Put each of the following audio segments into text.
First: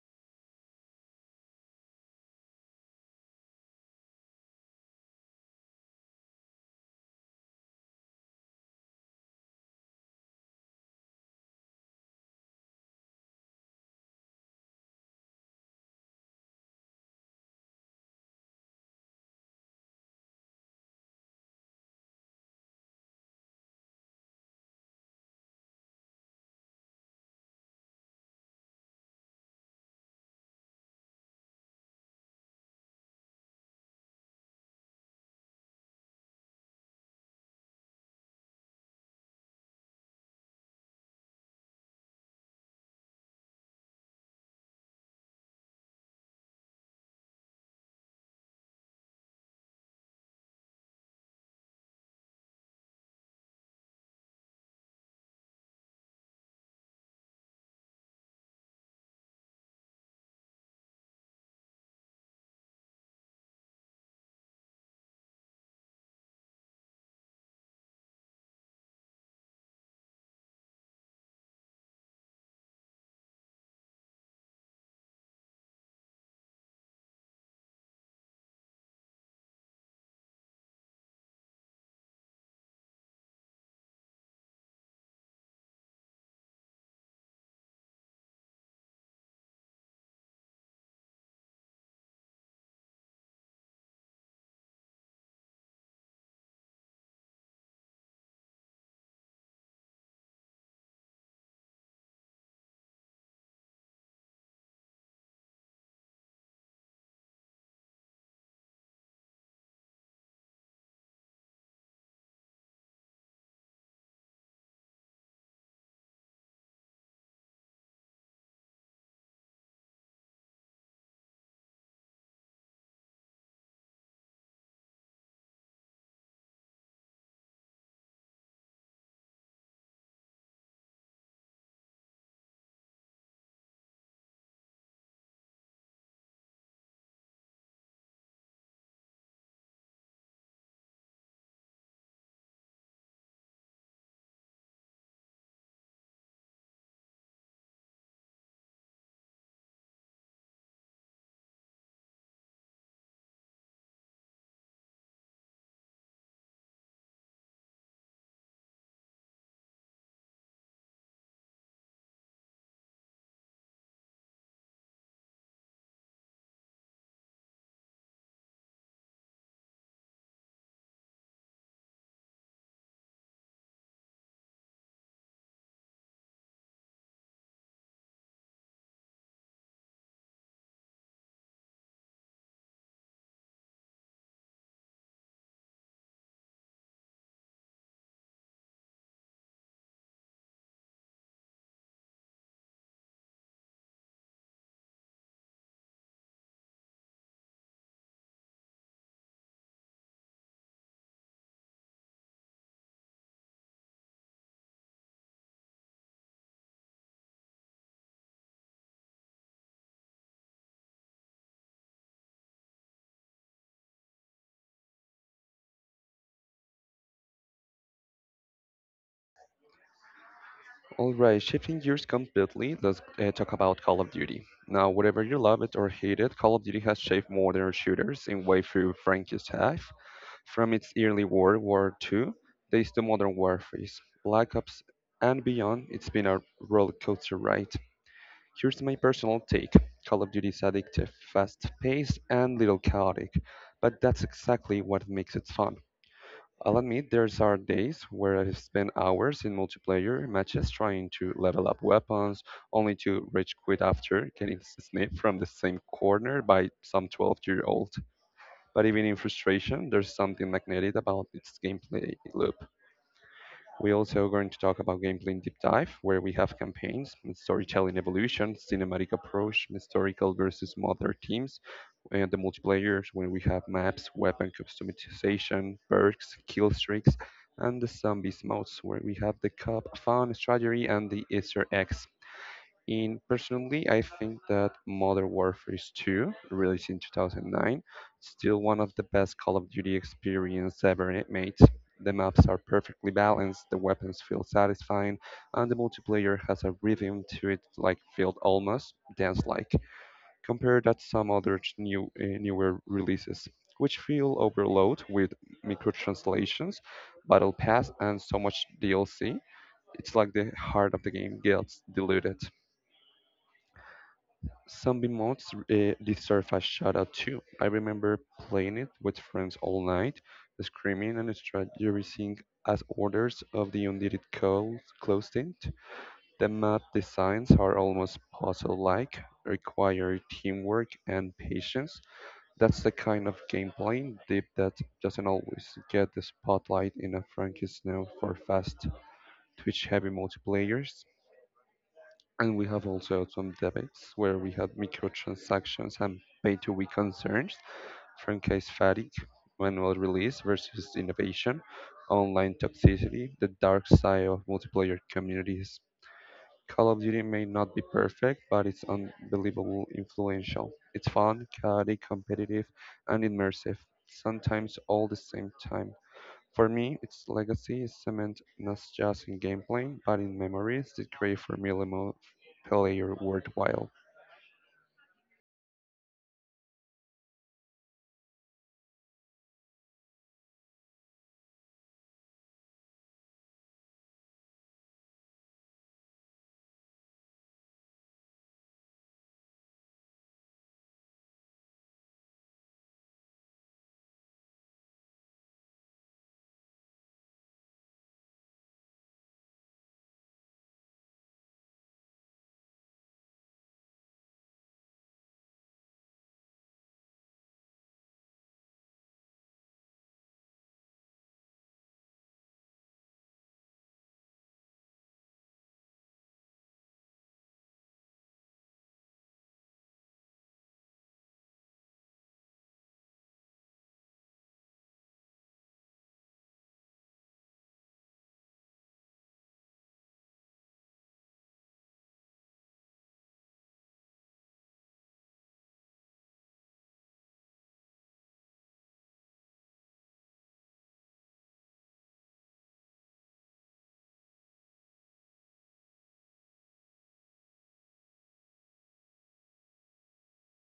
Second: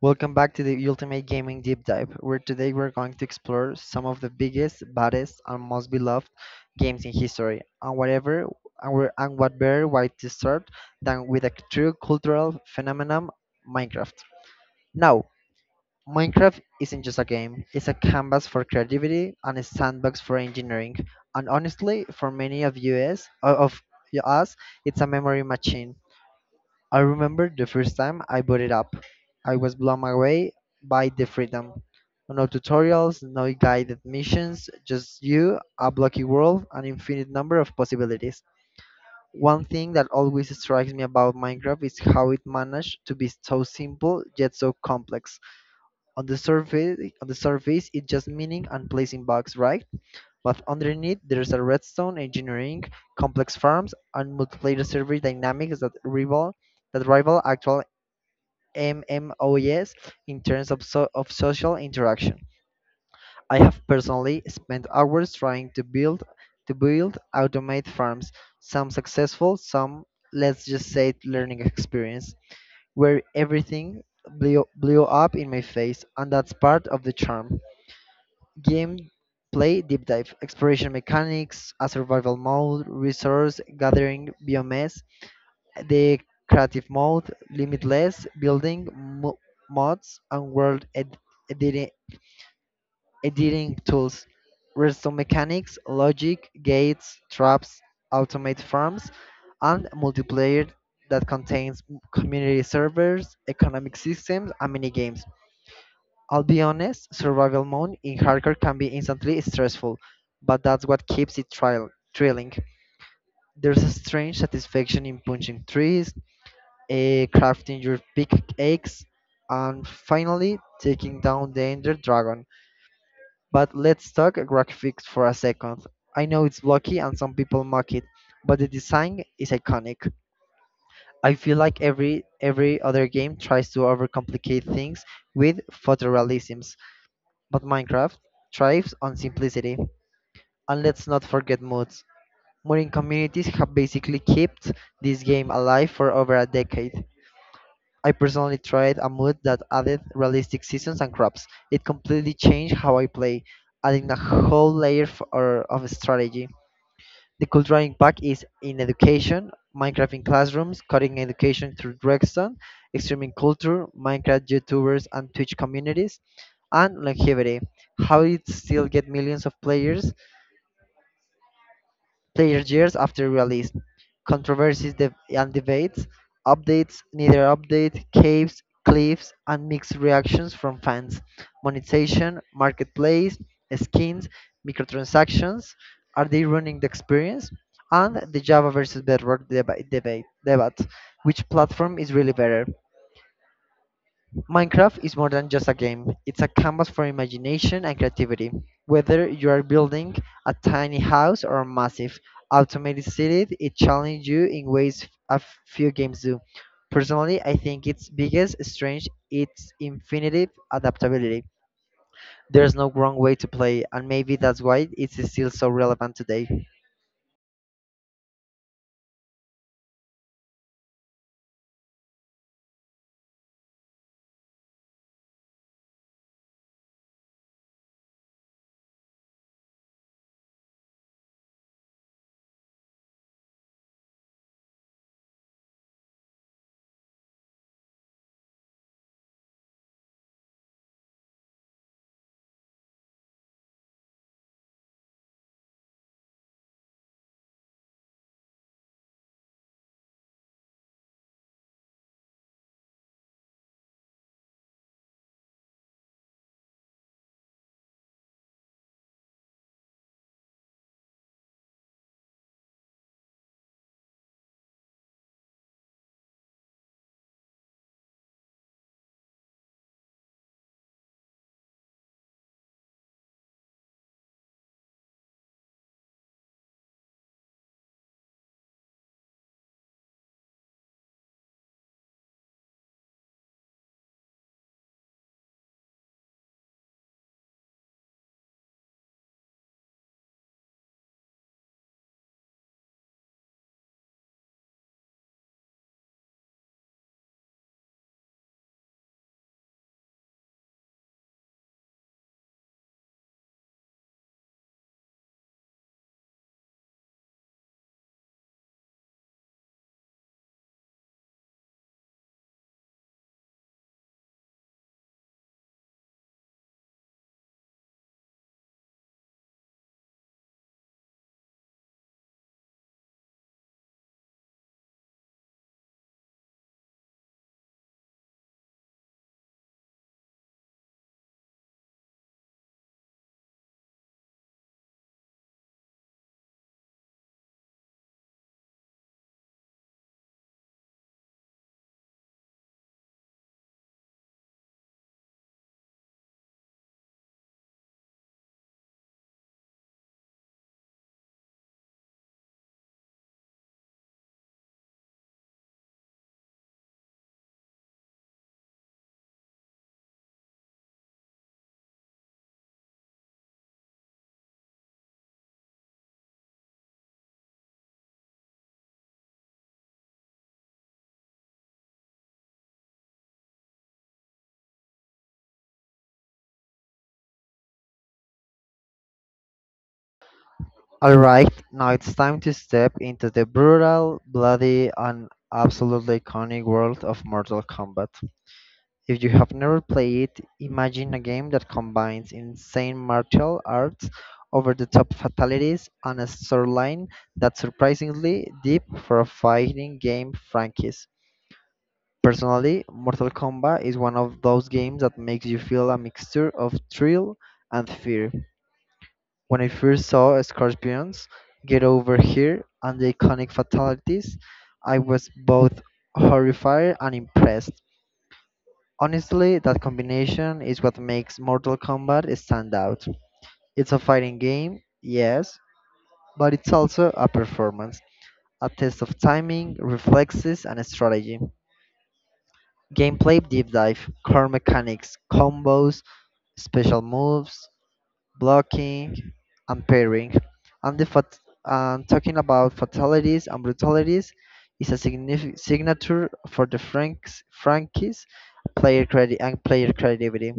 Welcome back to the Ultimate Gaming Deep Dive, where today we're going to explore some of the biggest, baddest, and most beloved games in history, and whatever, and what better way to start than with a true cultural phenomenon, Minecraft. Now, Minecraft isn't just a game; it's a canvas for creativity and a sandbox for engineering. And honestly, for many of us, it's a memory machine. I remember the first time I bought it up. I was blown away by the freedom. No tutorials, no guided missions, just you, a blocky world, an infinite number of possibilities. One thing that always strikes me about Minecraft is how it managed to be so simple yet so complex. On the surface, it's just mining and placing blocks, right? But underneath, there's a redstone engineering, complex farms, and multiplayer server dynamics that rival actual MMOs in terms of social interaction. I have personally spent hours trying to build automate farms, some successful, some let's just say learning experience, where everything blew up in my face, and that's part of the charm. Game play deep dive, exploration mechanics, a survival mode, resource gathering, biomes, the creative mode, limitless mods, and world editi- editing tools, redstone mechanics, logic, gates, traps, automate farms, and multiplayer that contains community servers, economic systems, and mini games. I'll be honest, survival mode in hardcore can be instantly stressful, but that's what keeps it trial thrilling. There's a strange satisfaction in punching trees, crafting your big eggs, and finally taking down the Ender Dragon. But let's talk graphics for a second. I know it's blocky and some people mock it, but the design is iconic. I feel like every other game tries to overcomplicate things with photorealisms, but Minecraft thrives on simplicity. And let's not forget mods. Modding communities have basically kept this game alive for over a decade. I personally tried a move that added realistic seasons and crops. It completely changed how I play, adding a whole layer of strategy. The cultural impact is in education, Minecraft in classrooms, coding education through Drexton, extreme culture, Minecraft YouTubers and Twitch communities, and longevity, how it still get millions of players years after release. Controversies and debates, updates, neither update, caves, cliffs, and mixed reactions from fans. Monetization, marketplace, skins, microtransactions. Are they ruining the experience? And the Java versus Bedrock debate. Which platform is really better? Minecraft is more than just a game. It's a canvas for imagination and creativity. Whether you are building a tiny house or a massive automated city, it challenges you in ways a few games do. Personally, I think its biggest strength is infinite adaptability. There's no wrong way to play, and maybe that's why it's still so relevant today. All right, shifting gears completely. Let's talk about Call of Duty. Now, whatever you love it or hate it, Call of Duty has shaped modern shooters in way through Frankie's life. From its early World War II days to modern warfare, Black Ops, and beyond, it's been a roller coaster ride. Here's my personal take: Call of Duty is addictive, fast paced, and little chaotic, but that's exactly what makes it fun. I'll admit there's are days where I've spent hours in multiplayer matches trying to level up weapons, only to rage quit after getting sniped from the same corner by some 12-year-old. But even in frustration, there's something magnetic about its gameplay loop. We also going to talk about gameplay in deep dive, where we have campaigns, storytelling evolution, cinematic approach, historical versus modern teams, and the multiplayer, when we have maps, weapon customization, perks, kill streaks, and the zombies modes, where we have the cup, fun, strategy, and the Easter eggs. And personally, I think that Modern Warfare 2, released in 2009, still one of the best Call of Duty experience ever made. The maps are perfectly balanced, the weapons feel satisfying, and the multiplayer has a rhythm to it like felt almost dance-like. Compare that to some other new newer releases, which feel overload with microtranslations, battle pass, and so much DLC. It's like the heart of the game gets diluted. Zombie mods deserve a shout out too. I remember playing it with friends all night, screaming and strategizing as orders of the undead closed in. The map designs are almost puzzle like, require teamwork and patience. That's the kind of gameplay dip that doesn't always get the spotlight in a Frankie Snow for fast, twitch heavy multiplayers. And we have also had some debates where we had microtransactions and pay to win concerns from case fatigue, manual release versus innovation, online toxicity, the dark side of multiplayer communities. Call of Duty may not be perfect, but it's unbelievable influential. It's fun, chaotic, competitive, and immersive, sometimes all the same time. For me, its legacy is cemented not just in gameplay, but in memories that create for me multiplayer worthwhile. Alright, now it's time to step into the brutal, bloody, and absolutely iconic world of Mortal Kombat. If you have never played it, imagine a game that combines insane martial arts, over-the-top fatalities, and a storyline that's surprisingly deep for a fighting game franchise. Personally, Mortal Kombat is one of those games that makes you feel a mixture of thrill and fear. When I first saw Scorpions, Get Over Here, and the iconic fatalities, I was both horrified and impressed. Honestly, that combination is what makes Mortal Kombat stand out. It's a fighting game, yes, but it's also a performance, a test of timing, reflexes, and strategy. Gameplay deep dive, core mechanics, combos, special moves, blocking, and pairing. And the fat- and talking about fatalities and brutalities is a signature for the franchise player credit and player creativity.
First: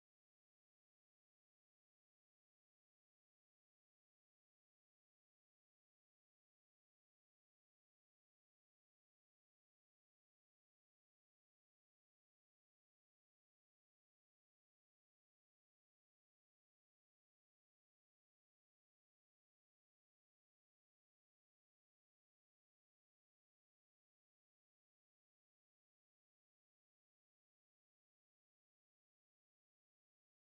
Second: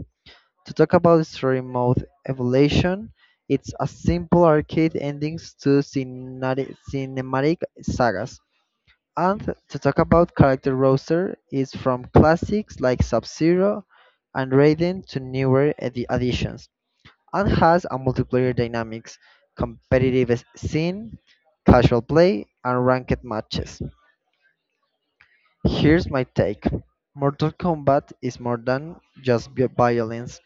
To talk about story mode evolution, it's a simple arcade endings to cinematic sagas. And to talk about character roster is from classics like Sub-Zero and Raiden to newer additions and has a multiplayer dynamics, competitive scene, casual play, and ranked matches. Here's my take. Mortal Kombat is more than just violence.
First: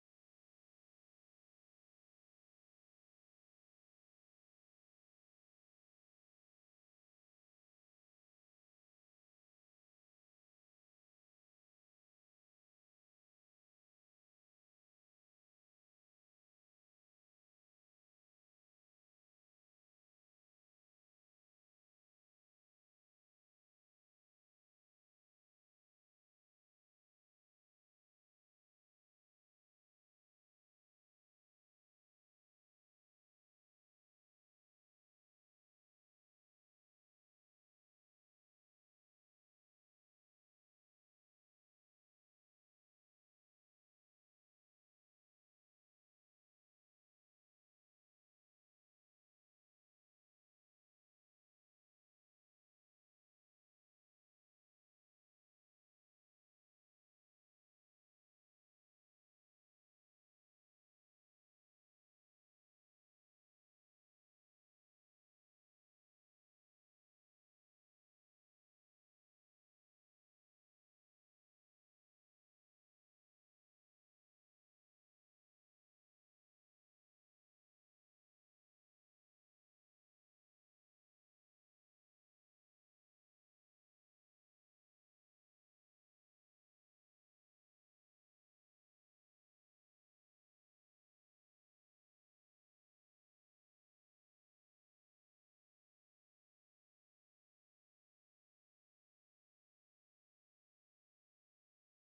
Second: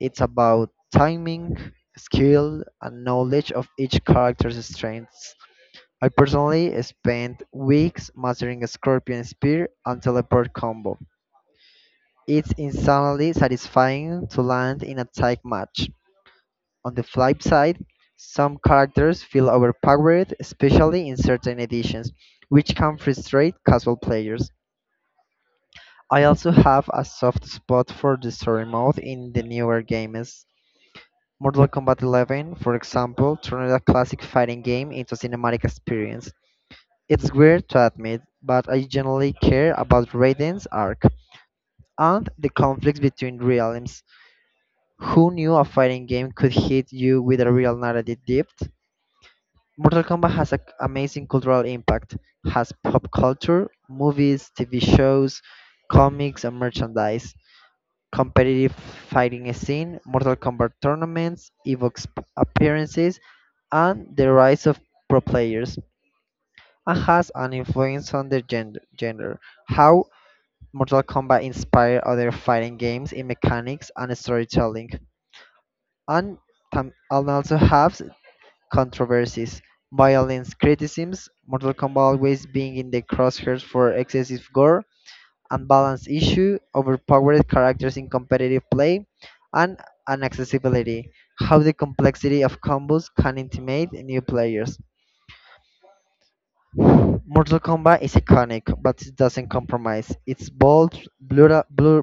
It's about timing, skill, and knowledge of each character's strengths. I personally spent weeks mastering a scorpion spear and teleport combo. It's insanely satisfying to land in a tight match. On the flip side, some characters feel overpowered, especially in certain editions, which can frustrate casual players. I also have a soft spot for the story mode in the newer games. Mortal Kombat 11, for example, turned a classic fighting game into a cinematic experience. It's weird to admit, but I generally care about Raiden's arc and the conflicts between realms. Who knew a fighting game could hit you with a real narrative depth? Mortal Kombat has an amazing cultural impact, has pop culture, movies, TV shows, comics, and merchandise. Competitive fighting scene, Mortal Kombat tournaments, evokes appearances, and the rise of pro players, and has an influence on the genre. How Mortal Kombat inspired other fighting games in mechanics and storytelling, and and also has controversies, violence, criticisms, Mortal Kombat always being in the crosshairs for excessive gore, unbalanced issue, overpowered characters in competitive play, and inaccessibility. How the complexity of combos can intimidate new players. Mortal Kombat is iconic, but it doesn't compromise. It's bold, brutal,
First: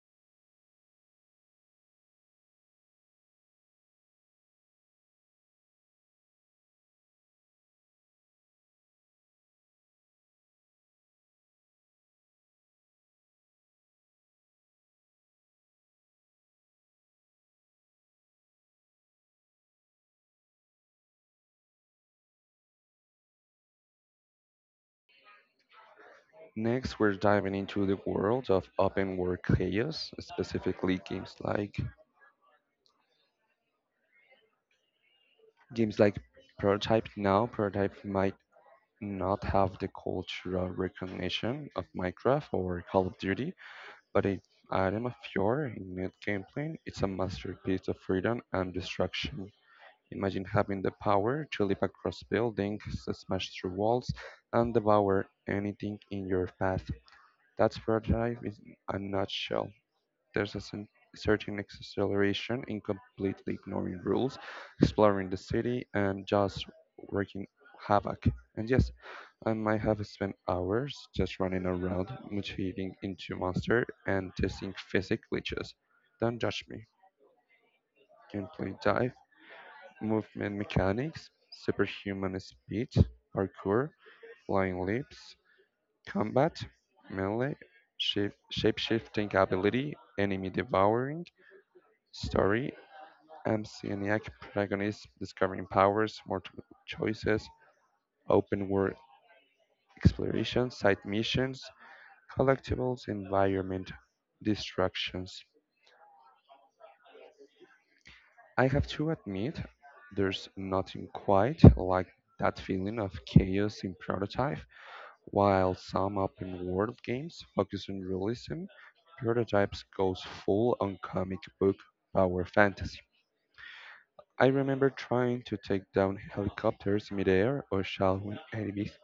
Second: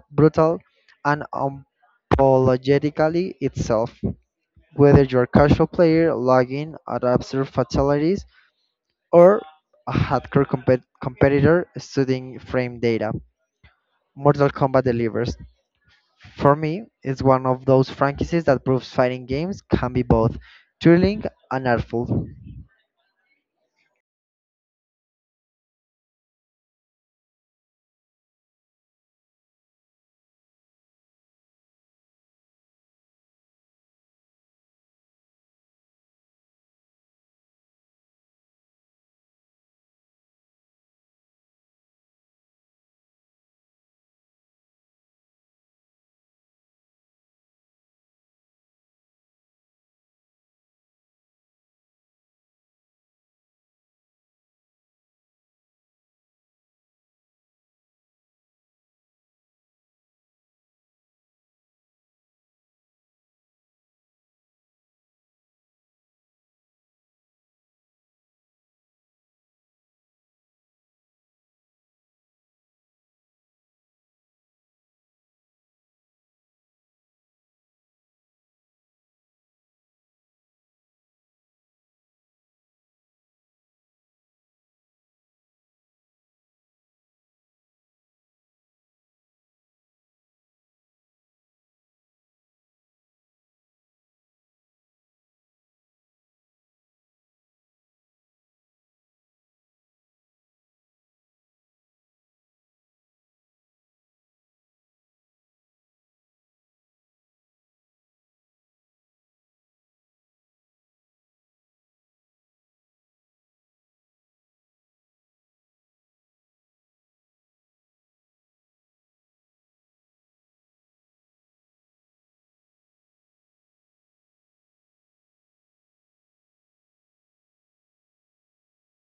brutal and unapologetically itself. Whether you're a casual player logging at absurd fatalities or a hardcore competitor studying frame data, Mortal Kombat delivers. For me, it's one of those franchises that proves fighting games can be both thrilling and artful. Next, we're diving into the world of open world chaos, specifically games like Prototype now. Prototype might not have the cultural recognition of Minecraft or Call of Duty, but it item of pure in its gameplay, it's a masterpiece of freedom and destruction. Imagine having the power to leap across buildings, smash through walls, and devour anything in your path. That's prototype in a nutshell. There's a sen- Certain acceleration in completely ignoring rules, exploring the city, and just working havoc. And yes, I might have spent hours just running around, mutating into monster, and testing physics glitches. Don't judge me. Gameplay dive: movement mechanics, superhuman speed, parkour, flying leaps, combat, melee, shape shifting ability, enemy devouring, story, amnesiac protagonist discovering powers, multiple choices, open world exploration, side missions, collectibles, environment, distractions. I have to admit, there's nothing quite like that feeling of chaos in prototype. While some open world games focus on realism, Prototypes goes full on comic book power fantasy. I remember trying to take down helicopters midair or shallowing enemies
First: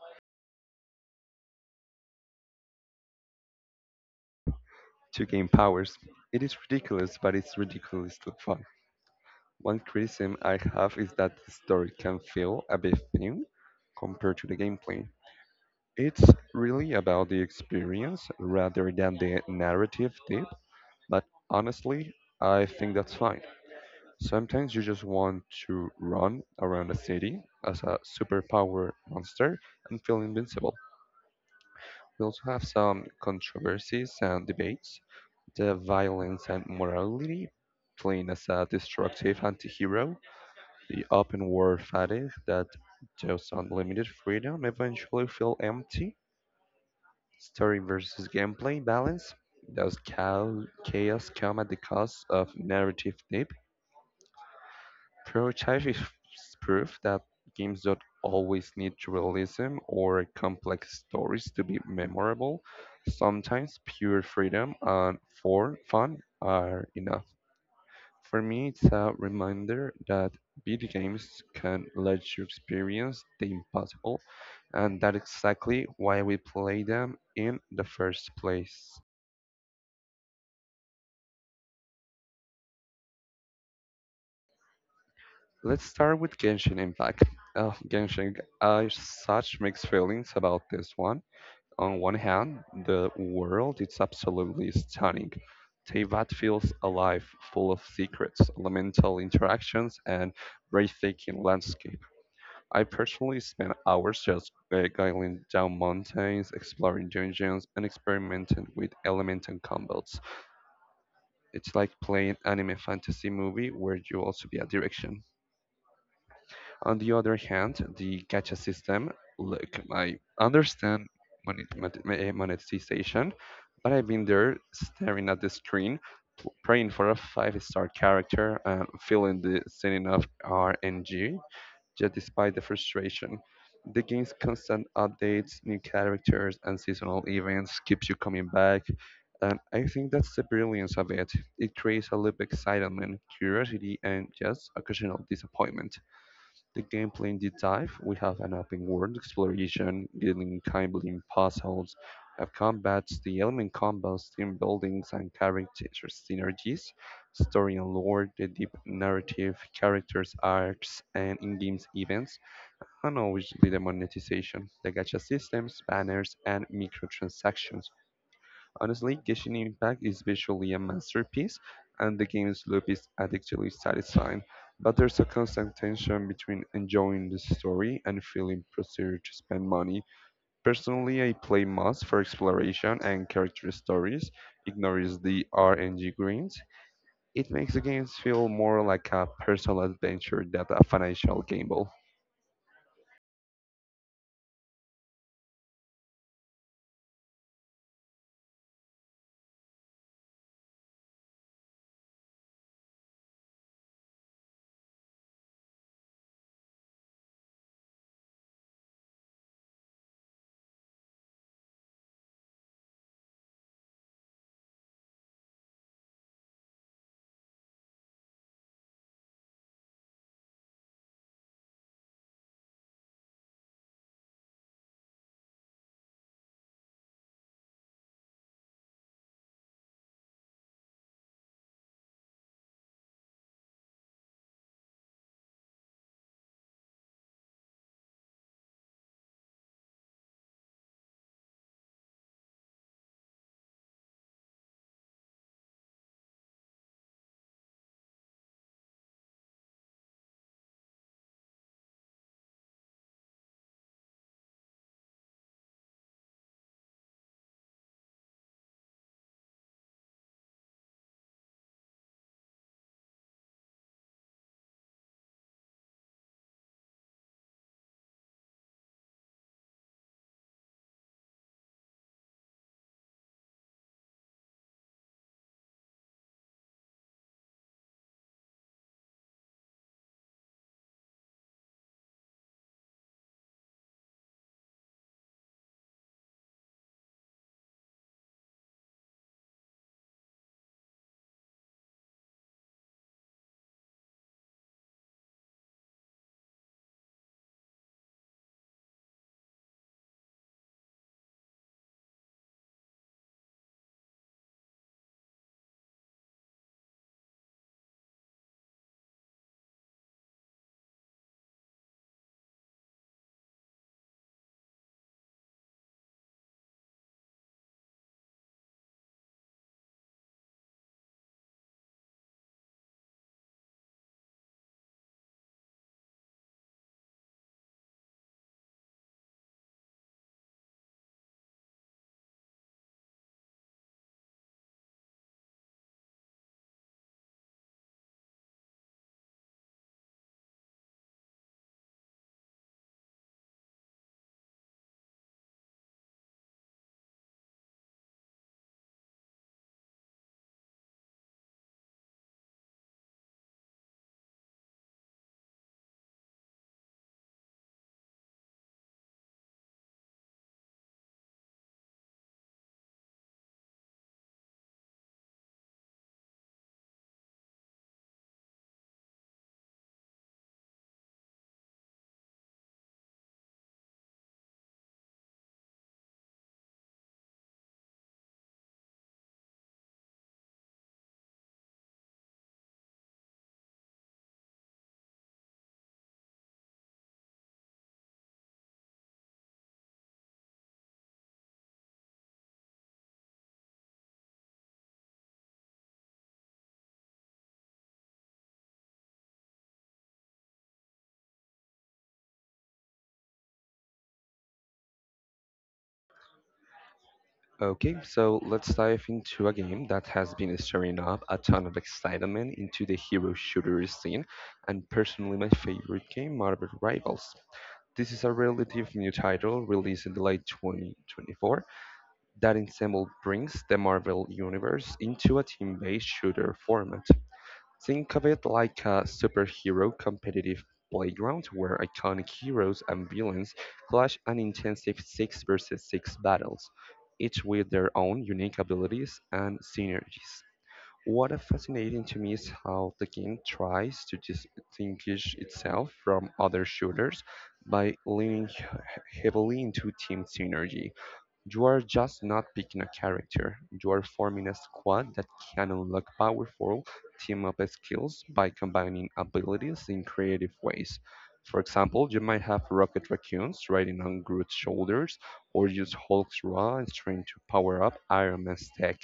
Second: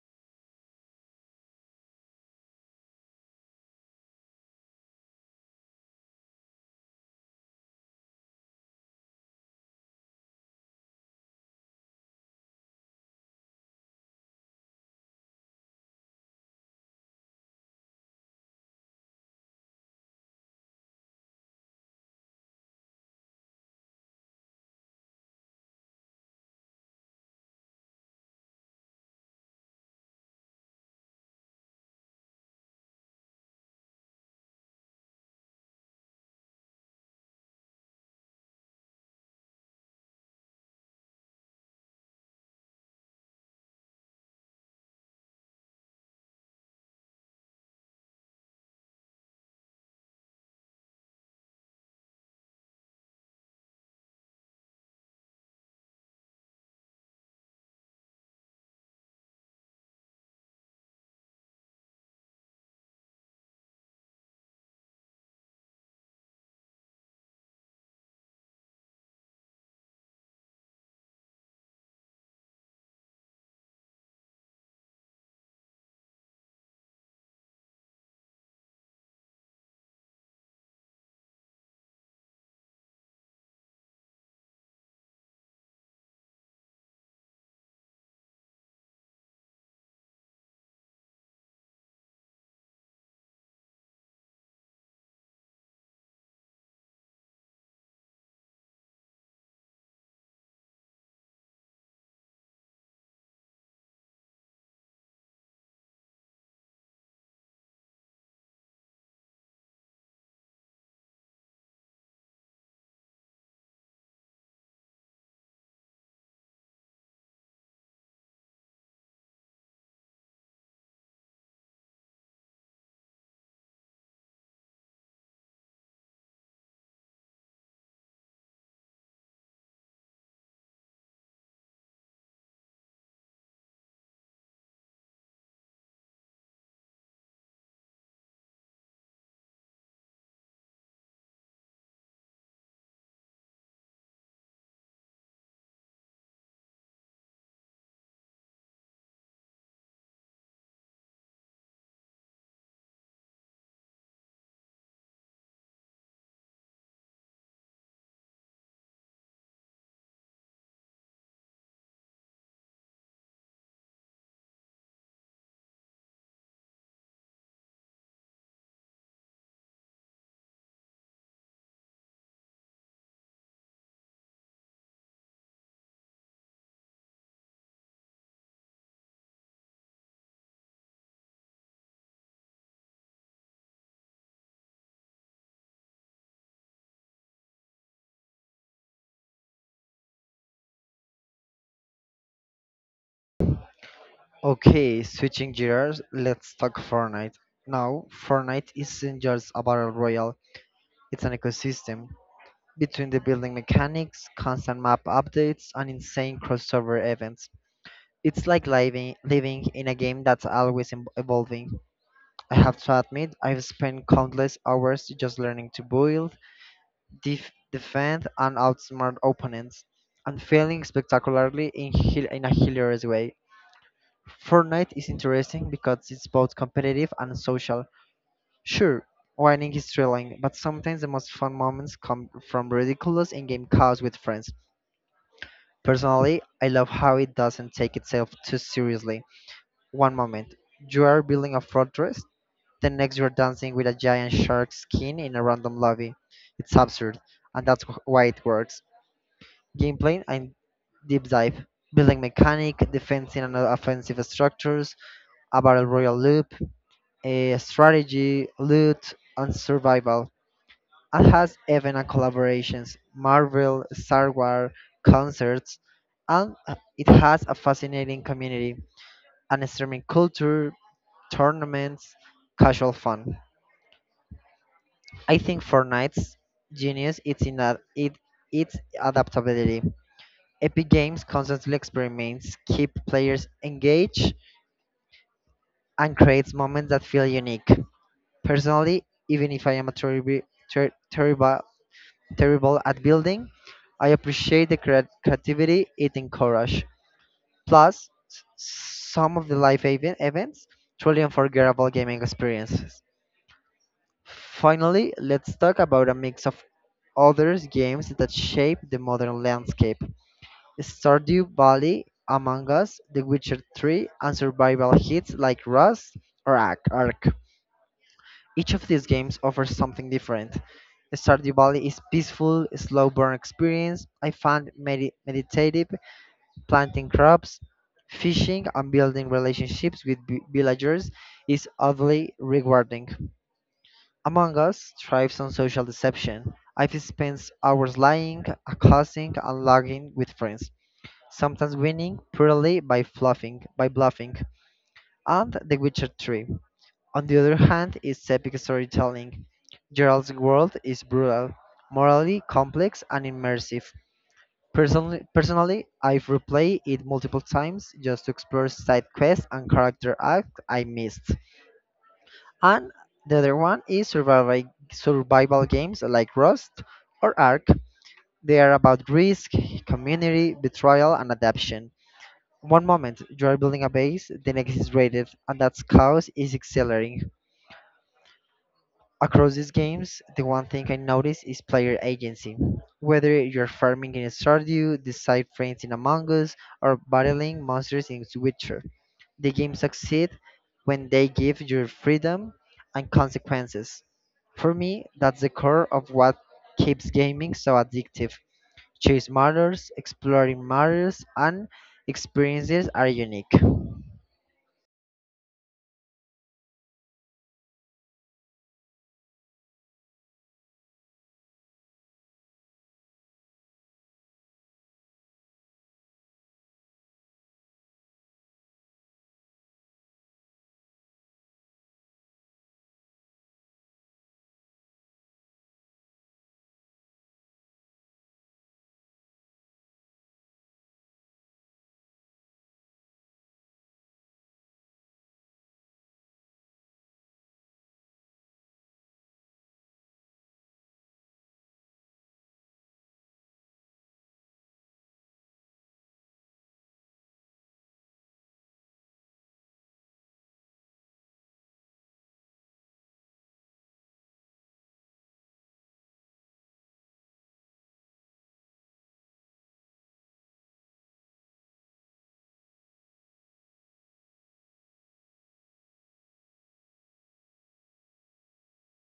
to gain powers. It is ridiculous, but it's ridiculously fun. One criticism I have is that the story can feel a bit thin compared to the gameplay. It's really about the experience rather than the narrative depth, but honestly, I think that's fine. Sometimes you just want to run around the city as a superpower monster and feel invincible. We also have some controversies and debates. The violence and morality, playing as a destructive anti hero. The open world fatigue that those unlimited freedom eventually feel empty. Story versus gameplay balance. Does chaos come at the cost of narrative depth? Prototype is proof that games don't always need realism or complex stories to be memorable. Sometimes pure freedom and for fun are enough. For me, it's a reminder that video games can let you experience the impossible, and that's exactly why we play them in the first place. Let's start with Genshin Impact. Oh, Genshin, I have such mixed feelings about this one. On one hand, the world is absolutely stunning. Teyvat feels alive, full of secrets, elemental interactions, and breathtaking landscape. I personally spend hours just going down mountains, exploring dungeons, and experimenting with element and combos. It's like playing anime fantasy movie where you also be a direction. On the other hand, the gacha system, look, I understand monetization, but I've been there staring at the screen, praying for a five-star character and feeling the sinning of RNG. Yet despite the frustration, the game's constant updates, new characters, and seasonal events keeps you coming back. And I think that's the brilliance of it. It creates a loop of excitement, curiosity, and just occasional disappointment. The gameplay in deep dive, we have an open world exploration, dealing kindly in puzzles, have combats, the element combos, team buildings and character synergies, story and lore, the deep narrative, characters, arcs, and in-game events, and obviously the monetization, the gacha systems, banners, and microtransactions. Honestly, Genshin Impact is visually a masterpiece, and the game's loop is addictively satisfying, but there's a constant tension between enjoying the story and feeling pressured to spend money. Personally, I play Moss for exploration and character stories, ignores the RNG greens. It makes the games feel more like a personal adventure than a financial gamble. Okay, switching gears, let's talk Fortnite. Now, Fortnite isn't just a battle royale, it's an ecosystem. Between the building mechanics, constant map updates, and insane crossover events, it's like living in a game that's always evolving. I have to admit, I've spent countless hours just learning to build, defend, and outsmart opponents, and failing spectacularly in a hilarious way. Fortnite is interesting because it's both competitive and social. Sure, winning is thrilling, but sometimes the most fun moments come from ridiculous in-game chaos with friends. Personally, I love how it doesn't take itself too seriously. One moment, you are building a fortress, the next you're dancing with a giant shark skin in a random lobby. It's absurd, and that's why it works. Gameplay and deep dive, building mechanic, defensive and offensive structures, a battle royal loop, a strategy, loot, and survival, and has event and collaborations, Marvel, Star Wars, concerts, and it has a fascinating community, an extreme culture, tournaments, casual fun. I think Fortnite's genius is in that it its adaptability. Epic Games constantly experiments, keep players engaged, and creates moments that feel unique. Personally, even if I am a terrible ter- terrible terrible at building, I appreciate the creativity it encourages. Plus, some of the live events truly unforgettable gaming experiences. Finally, let's talk about a mix of other games that shape the modern landscape. Stardew Valley, Among Us, The Witcher 3, and survival hits like Rust or Ark. Each of these games offers something different. Stardew Valley is peaceful, slow burn experience. I found meditative, planting crops, fishing, and building relationships with villagers is oddly rewarding. Among Us thrives on social deception. I've spent hours lying, accusing, and logging with friends, sometimes winning purely by bluffing. And The Witcher 3. On the other hand, is epic storytelling. Gerald's world is brutal, morally complex, and immersive. Personally, I've replayed it multiple times just to explore side quests and character arcs I missed. And the other one is survival games like Rust or Ark. They are about risk, community, betrayal, and adaptation. One moment you are building a base, the next is raided, and that chaos is exhilarating. Across these games, the one thing I notice is player agency. Whether you're farming in Stardew, decide friends in Among Us, or battling monsters in Witcher, the game succeeds when they give you freedom and consequences. For me, that's the core of what keeps gaming so addictive. Chase matters, exploring matters, and experiences are unique. Okay, so let's dive into a game that has been stirring up a ton of excitement into the hero shooter scene, and personally my favorite game, Marvel Rivals. This is a relative new title released in the late 2024 that ensemble brings the Marvel Universe into a team-based shooter format. Think of it like a superhero competitive playground where iconic heroes and villains clash in intensive 6 versus 6 battles, each with their own unique abilities and synergies. What is fascinating to me is how the game tries to distinguish itself from other shooters by leaning heavily into team synergy. You are just not picking a character, you are forming a squad that can unlock powerful team up skills by combining abilities in creative ways. For example, you might have Rocket Raccoons riding on Groot's shoulders, or use Hulk's raw and strength to power up Iron Man's tech.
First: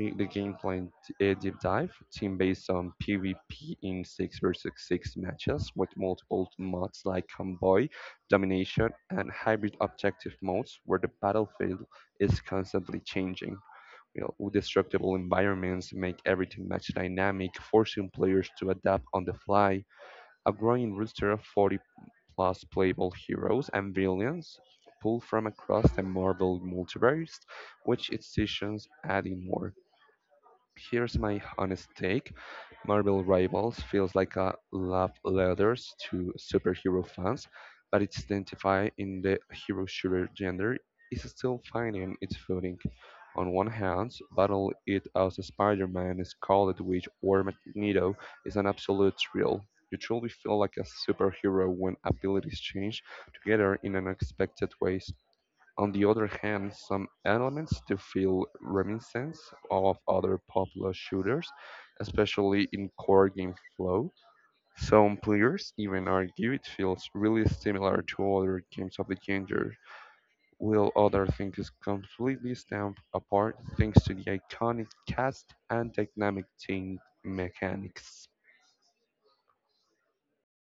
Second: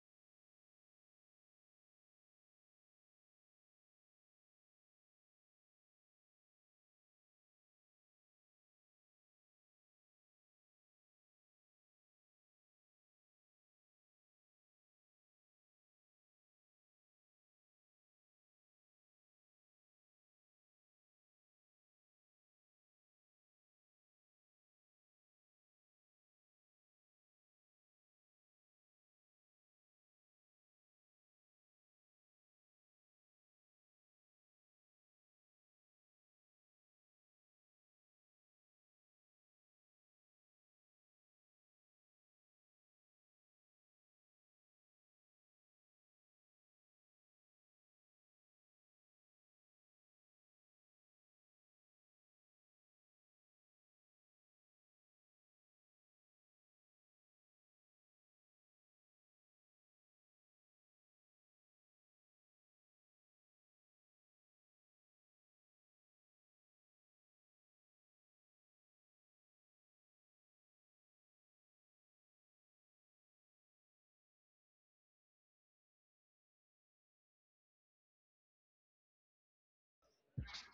The game plan deep dive team based on PvP in six versus six matches with multiple mods like convoy, domination, and hybrid objective modes where the battlefield is constantly changing. You know, with destructible environments make everything match dynamic, forcing players to adapt on the fly. A growing roster of 40 plus playable heroes and villains pulled from across the Marvel multiverse, which its seasons adding more. Here's my honest take. Marvel Rivals feels like a love letters to superhero fans, but its identify in the hero shooter genre is still finding its footing. On one hand, Battle It as Spider-Man, Scarlet Witch, or Magneto is an absolute thrill. You truly feel like a superhero when abilities change together in unexpected ways. On the other hand, some elements do feel reminiscent of other popular shooters, especially in core game flow. Some players even argue it feels really similar to other games of the genre, while others think it's completely stamped apart thanks to the iconic cast and dynamic team mechanics.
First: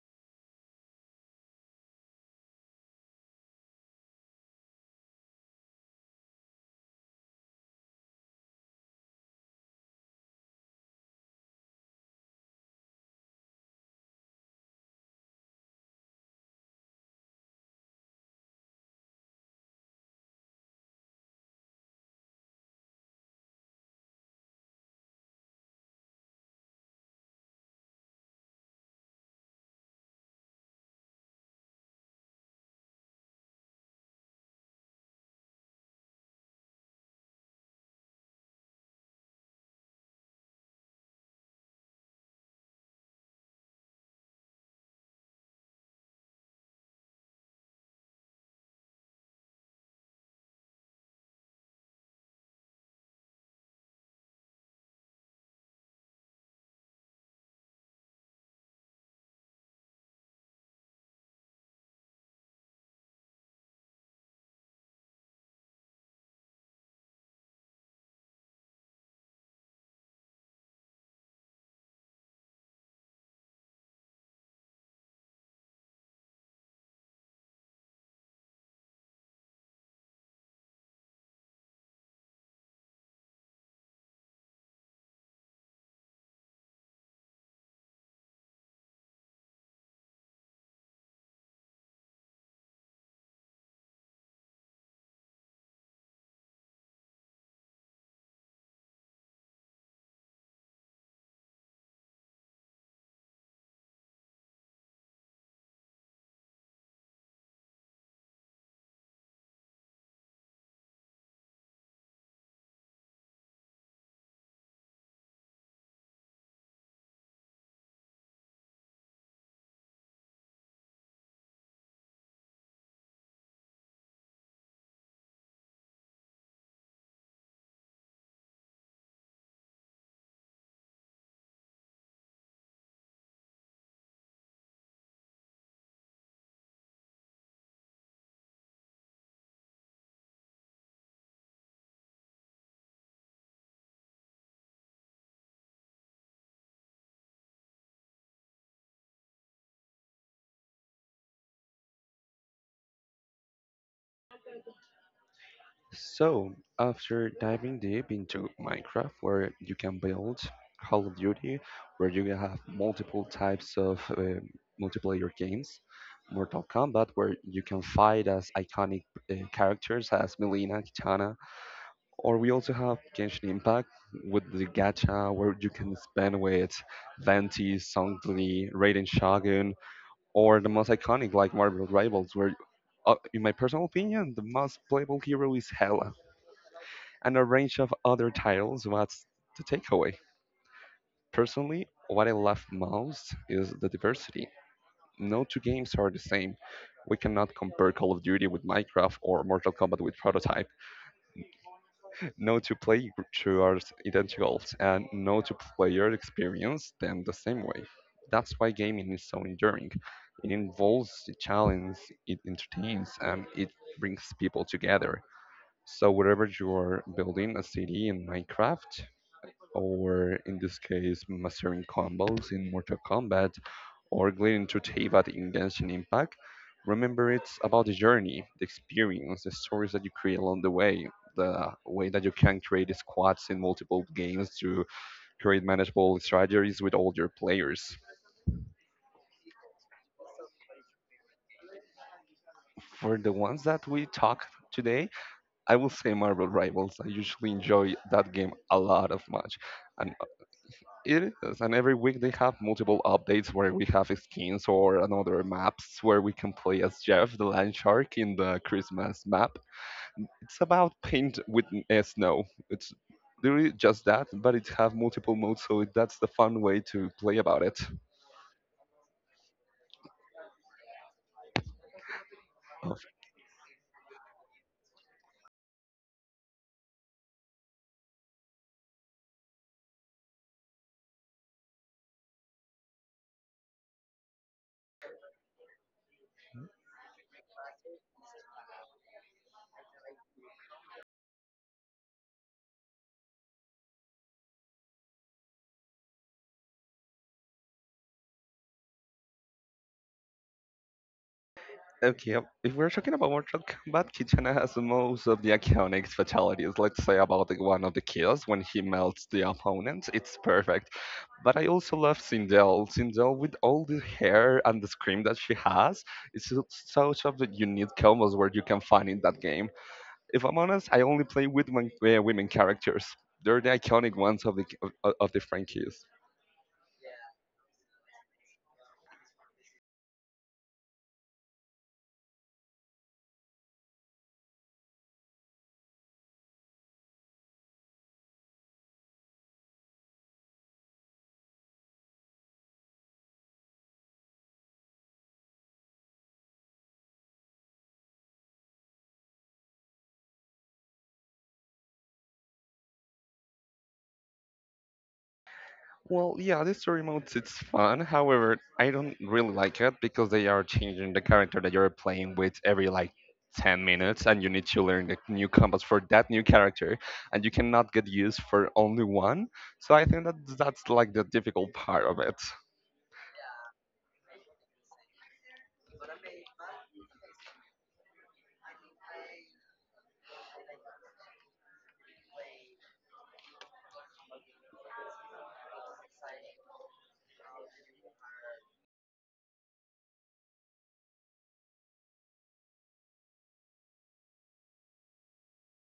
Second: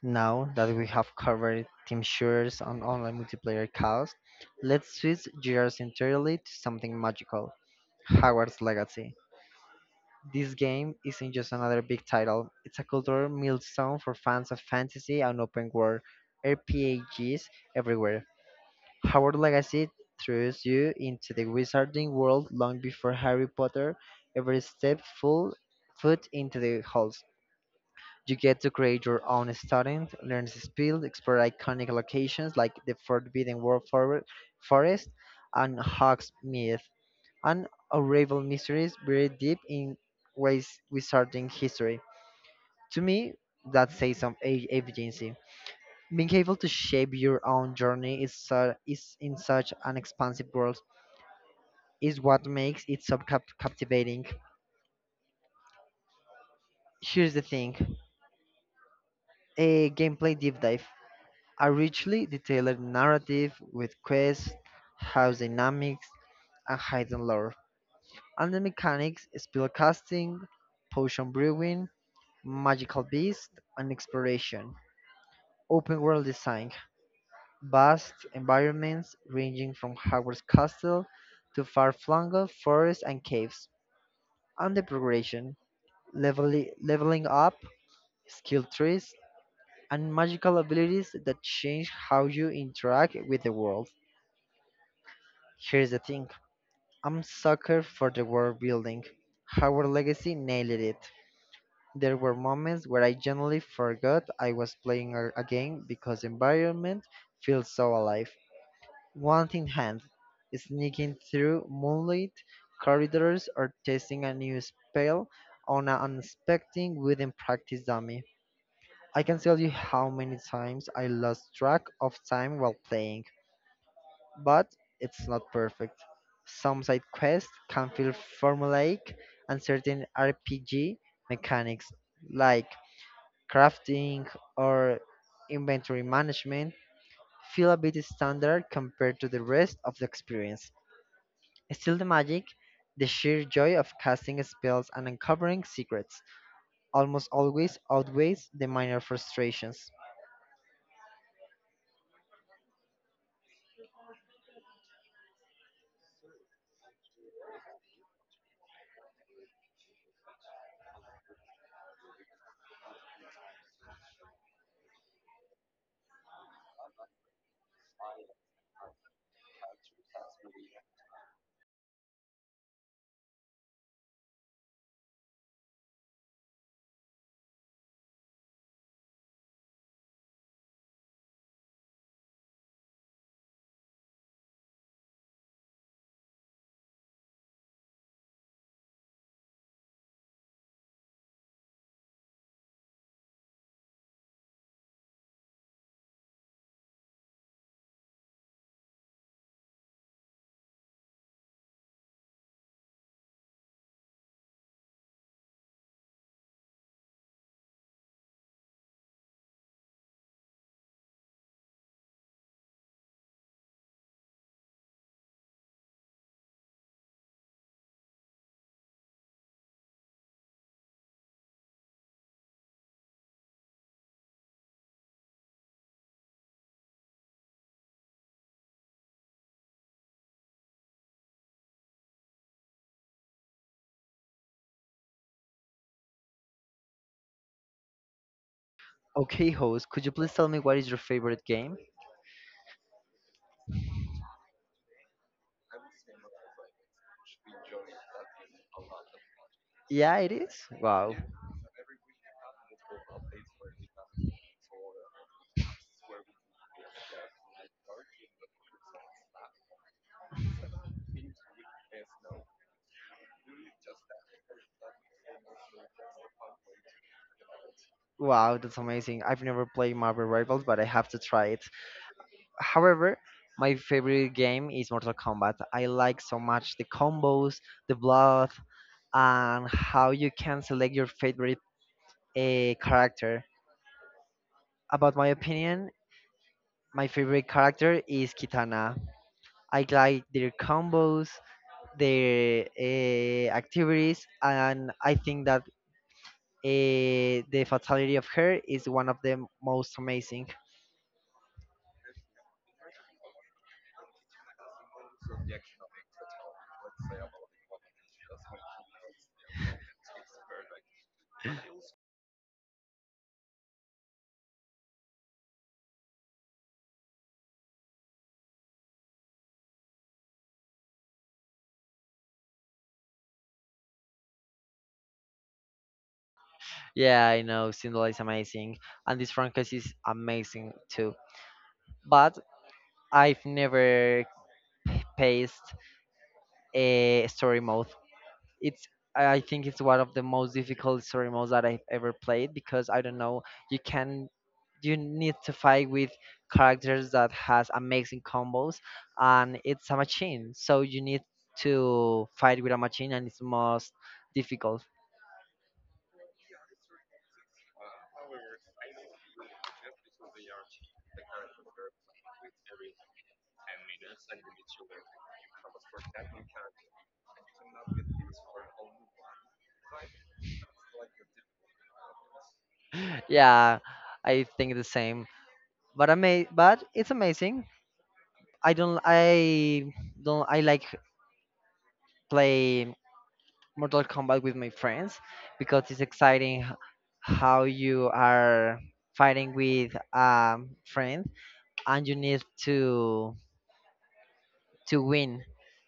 Now that we have covered team shooters and online multiplayer chaos, let's switch gears entirely to something magical Hogwarts Legacy. This game isn't just another big title, it's a cultural milestone for fans of fantasy and open world RPGs everywhere. Hogwarts Legacy throws you into the wizarding world long before Harry Potter ever stepped full foot into the halls. You get to create your own student, learn the skills, explore iconic locations like the Forest and Hogsmeade, and unravel mysteries buried deep in ways wizarding history. To me, that says some agency. Being able to shape your own journey is in such an expansive world is what makes it so captivating. Here's the thing: a gameplay deep dive. A richly detailed narrative with quests, house dynamics, and hidden lore, and the mechanics, spell casting, potion brewing, magical beasts, and exploration. Open world design, vast environments ranging from Hogwarts Castle to far-flung forests and caves, and the progression, leveling up, skill trees, and magical abilities that change how you interact with the world. Here's the thing I'm sucker for the world building. Howard Legacy nailed it. There were moments where I genuinely forgot I was playing a game because the environment feels so alive. One in hand, sneaking through moonlit corridors or testing a new spell on an unexpected wooden practice dummy. I can tell you how many times I lost track of time while playing, but it's not perfect. Some side quests can feel formulaic, and certain RPG mechanics like crafting or inventory management feel a bit standard compared to the rest of the experience. Still, the magic, the sheer joy of casting spells and uncovering secrets, almost always outweighs the minor frustrations. So, after diving deep into Minecraft, where you can build Call of Duty, where you have multiple types of multiplayer games, Mortal Kombat, where you can fight as iconic characters as Melina, Kitana, or we also have Genshin Impact with the gacha, where you can spend with Venti, Songli, Raiden Shogun, or the most iconic like Marvel Rivals, where in my personal opinion, the most playable hero is Hela and a range of other titles. What's the takeaway? Personally, what I love most is the diversity. No two games are the same. We cannot compare Call of Duty with Minecraft or Mortal Kombat with Prototype. No two playthroughs are identical, and no two player experience them the same way. That's why gaming is so enduring. It involves the challenge, it entertains, and it brings people together. So wherever you are building a city in Minecraft, or in this case mastering combos in Mortal Kombat or gliding through Teyvat in Genshin Impact, remember it's about the journey, the experience, the stories that you create along the way that you can create squads in multiple games to create manageable strategies with all your players. Okay, host, could you please tell me what is your favorite game? For the ones that we talked today, I will say Marvel Rivals. I usually enjoy that game a lot of much. And Yeah, it is. Wow. it is, and every week they have multiple updates where we have skins or another maps where we can play as Jeff the Land Shark in the Christmas map. It's about paint with snow. It's really just that, but it have multiple modes, so that's the fun way to play about it. Wow, that's amazing. I've never played Marvel Rivals, but I have to try it. Uh, However, my favorite game is Mortal Kombat. I like so much the combos, the blood, and how you can select your favorite character. About my opinion, my favorite character is Kitana. I like their combos, their activities, and I think that the fatality of her is one of the most amazing. Okay, if we're talking about Mortal Kombat, Kitana has most of the iconic fatalities. Let's say about the one of the kills when he melts the opponent. It's perfect. But I also love Sindel. Sindel with all the hair and the scream that she has, it's such of the unique combos where you can find in that game. If I'm honest, I only play with women characters. They're the iconic ones of of the franchise. Yeah, I know Cinderella is amazing, and this franchise is amazing too. But I've never paced a story mode. It's I think it's one of the most difficult story modes that I've ever played because I don't know you can you need to fight with characters that has amazing combos and it's a machine so you need to fight with a machine and it's most difficult Well, yeah, the story modes it's fun. However, I don't really like it because they are changing the character that you're playing with every like 10 minutes and you need to learn the new combos for that new character and you cannot get used for only one. So I think that that's like the difficult part of it. yeah, I think the same, but it's amazing. I don't I don't I like play Mortal Kombat with my friends because it's exciting how you are fighting with a friend and you need to win.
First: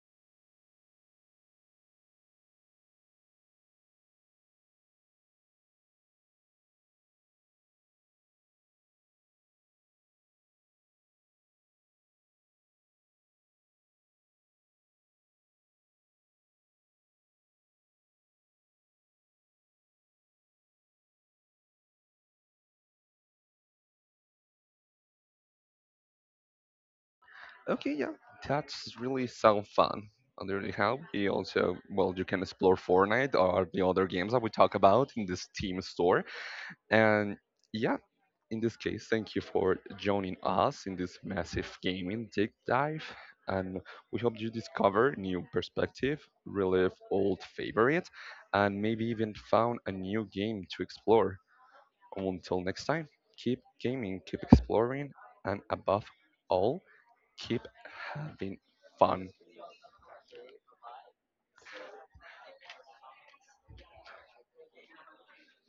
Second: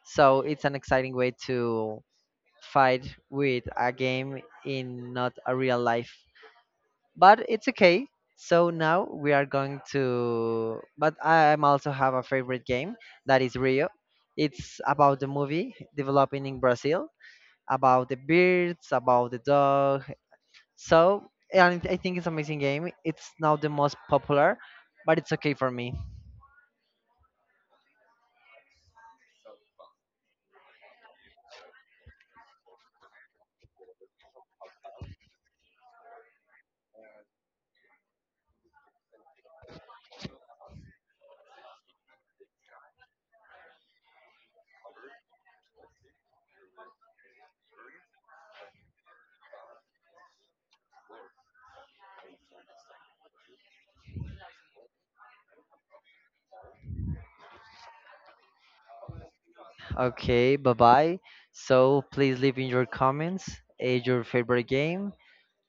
So it's an exciting way to fight with a game in not a real life. But it's okay. So now we are going to. But I'm also have a favorite game that is Rio. It's about the movie developing in Brazil, about the birds, about the dog. So and I think it's amazing game. It's now the most popular, but it's okay for me. Okay, yeah. That's really sound fun. Under the help, you also well you can explore Fortnite or the other games that we talk about in this Steam store. And yeah, in this case, thank you for joining us in this massive gaming deep dive, and we hope you discover new perspective, relive old favorites, and maybe even found a new game to explore. Until next time, keep gaming, keep exploring, and above all, keep having fun. Okay, bye bye. So please leave in your comments your favorite game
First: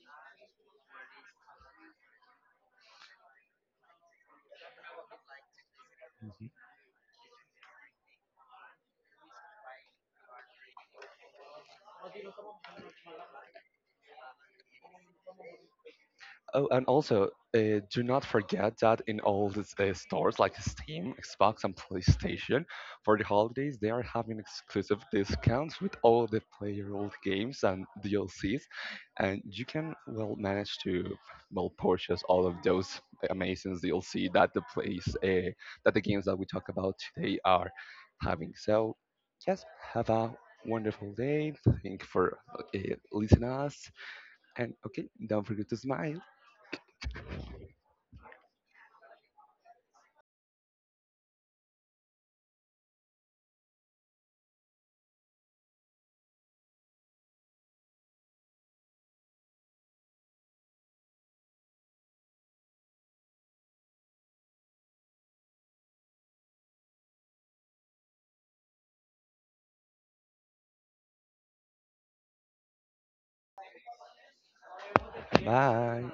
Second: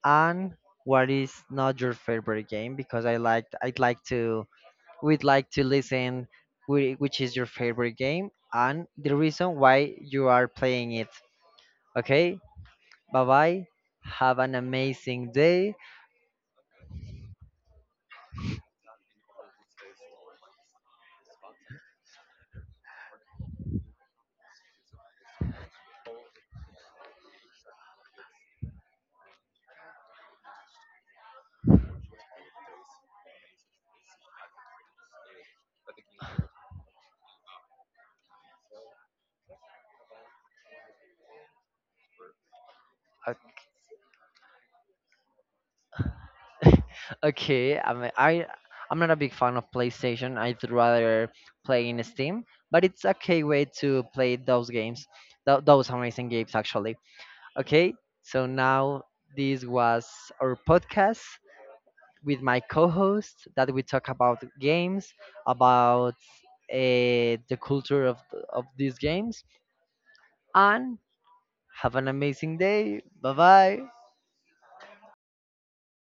and what is not your favorite game because I'd like to, we'd like to listen which is your favorite game and the reason why you are playing it. Okay? Bye bye. Have an amazing day. Oh, and also, do not forget that in all the stores like Steam, Xbox, and PlayStation, for the holidays, they are having exclusive discounts with all the playable games and DLCs, and you can well manage to well purchase all of those amazing DLC that the place that the games that we talk about today are having. So, yes, have a wonderful day. Thank you for listening us, and okay, don't forget to smile. Uh, okay, I mean, I'm not a big fan of PlayStation. I'd rather play in Steam, but it's okay way to play those games. Those amazing games actually. Okay? So now this was our podcast with my co-host that we talk about games, about the culture of these games, and have an amazing day. Bye bye. Bye.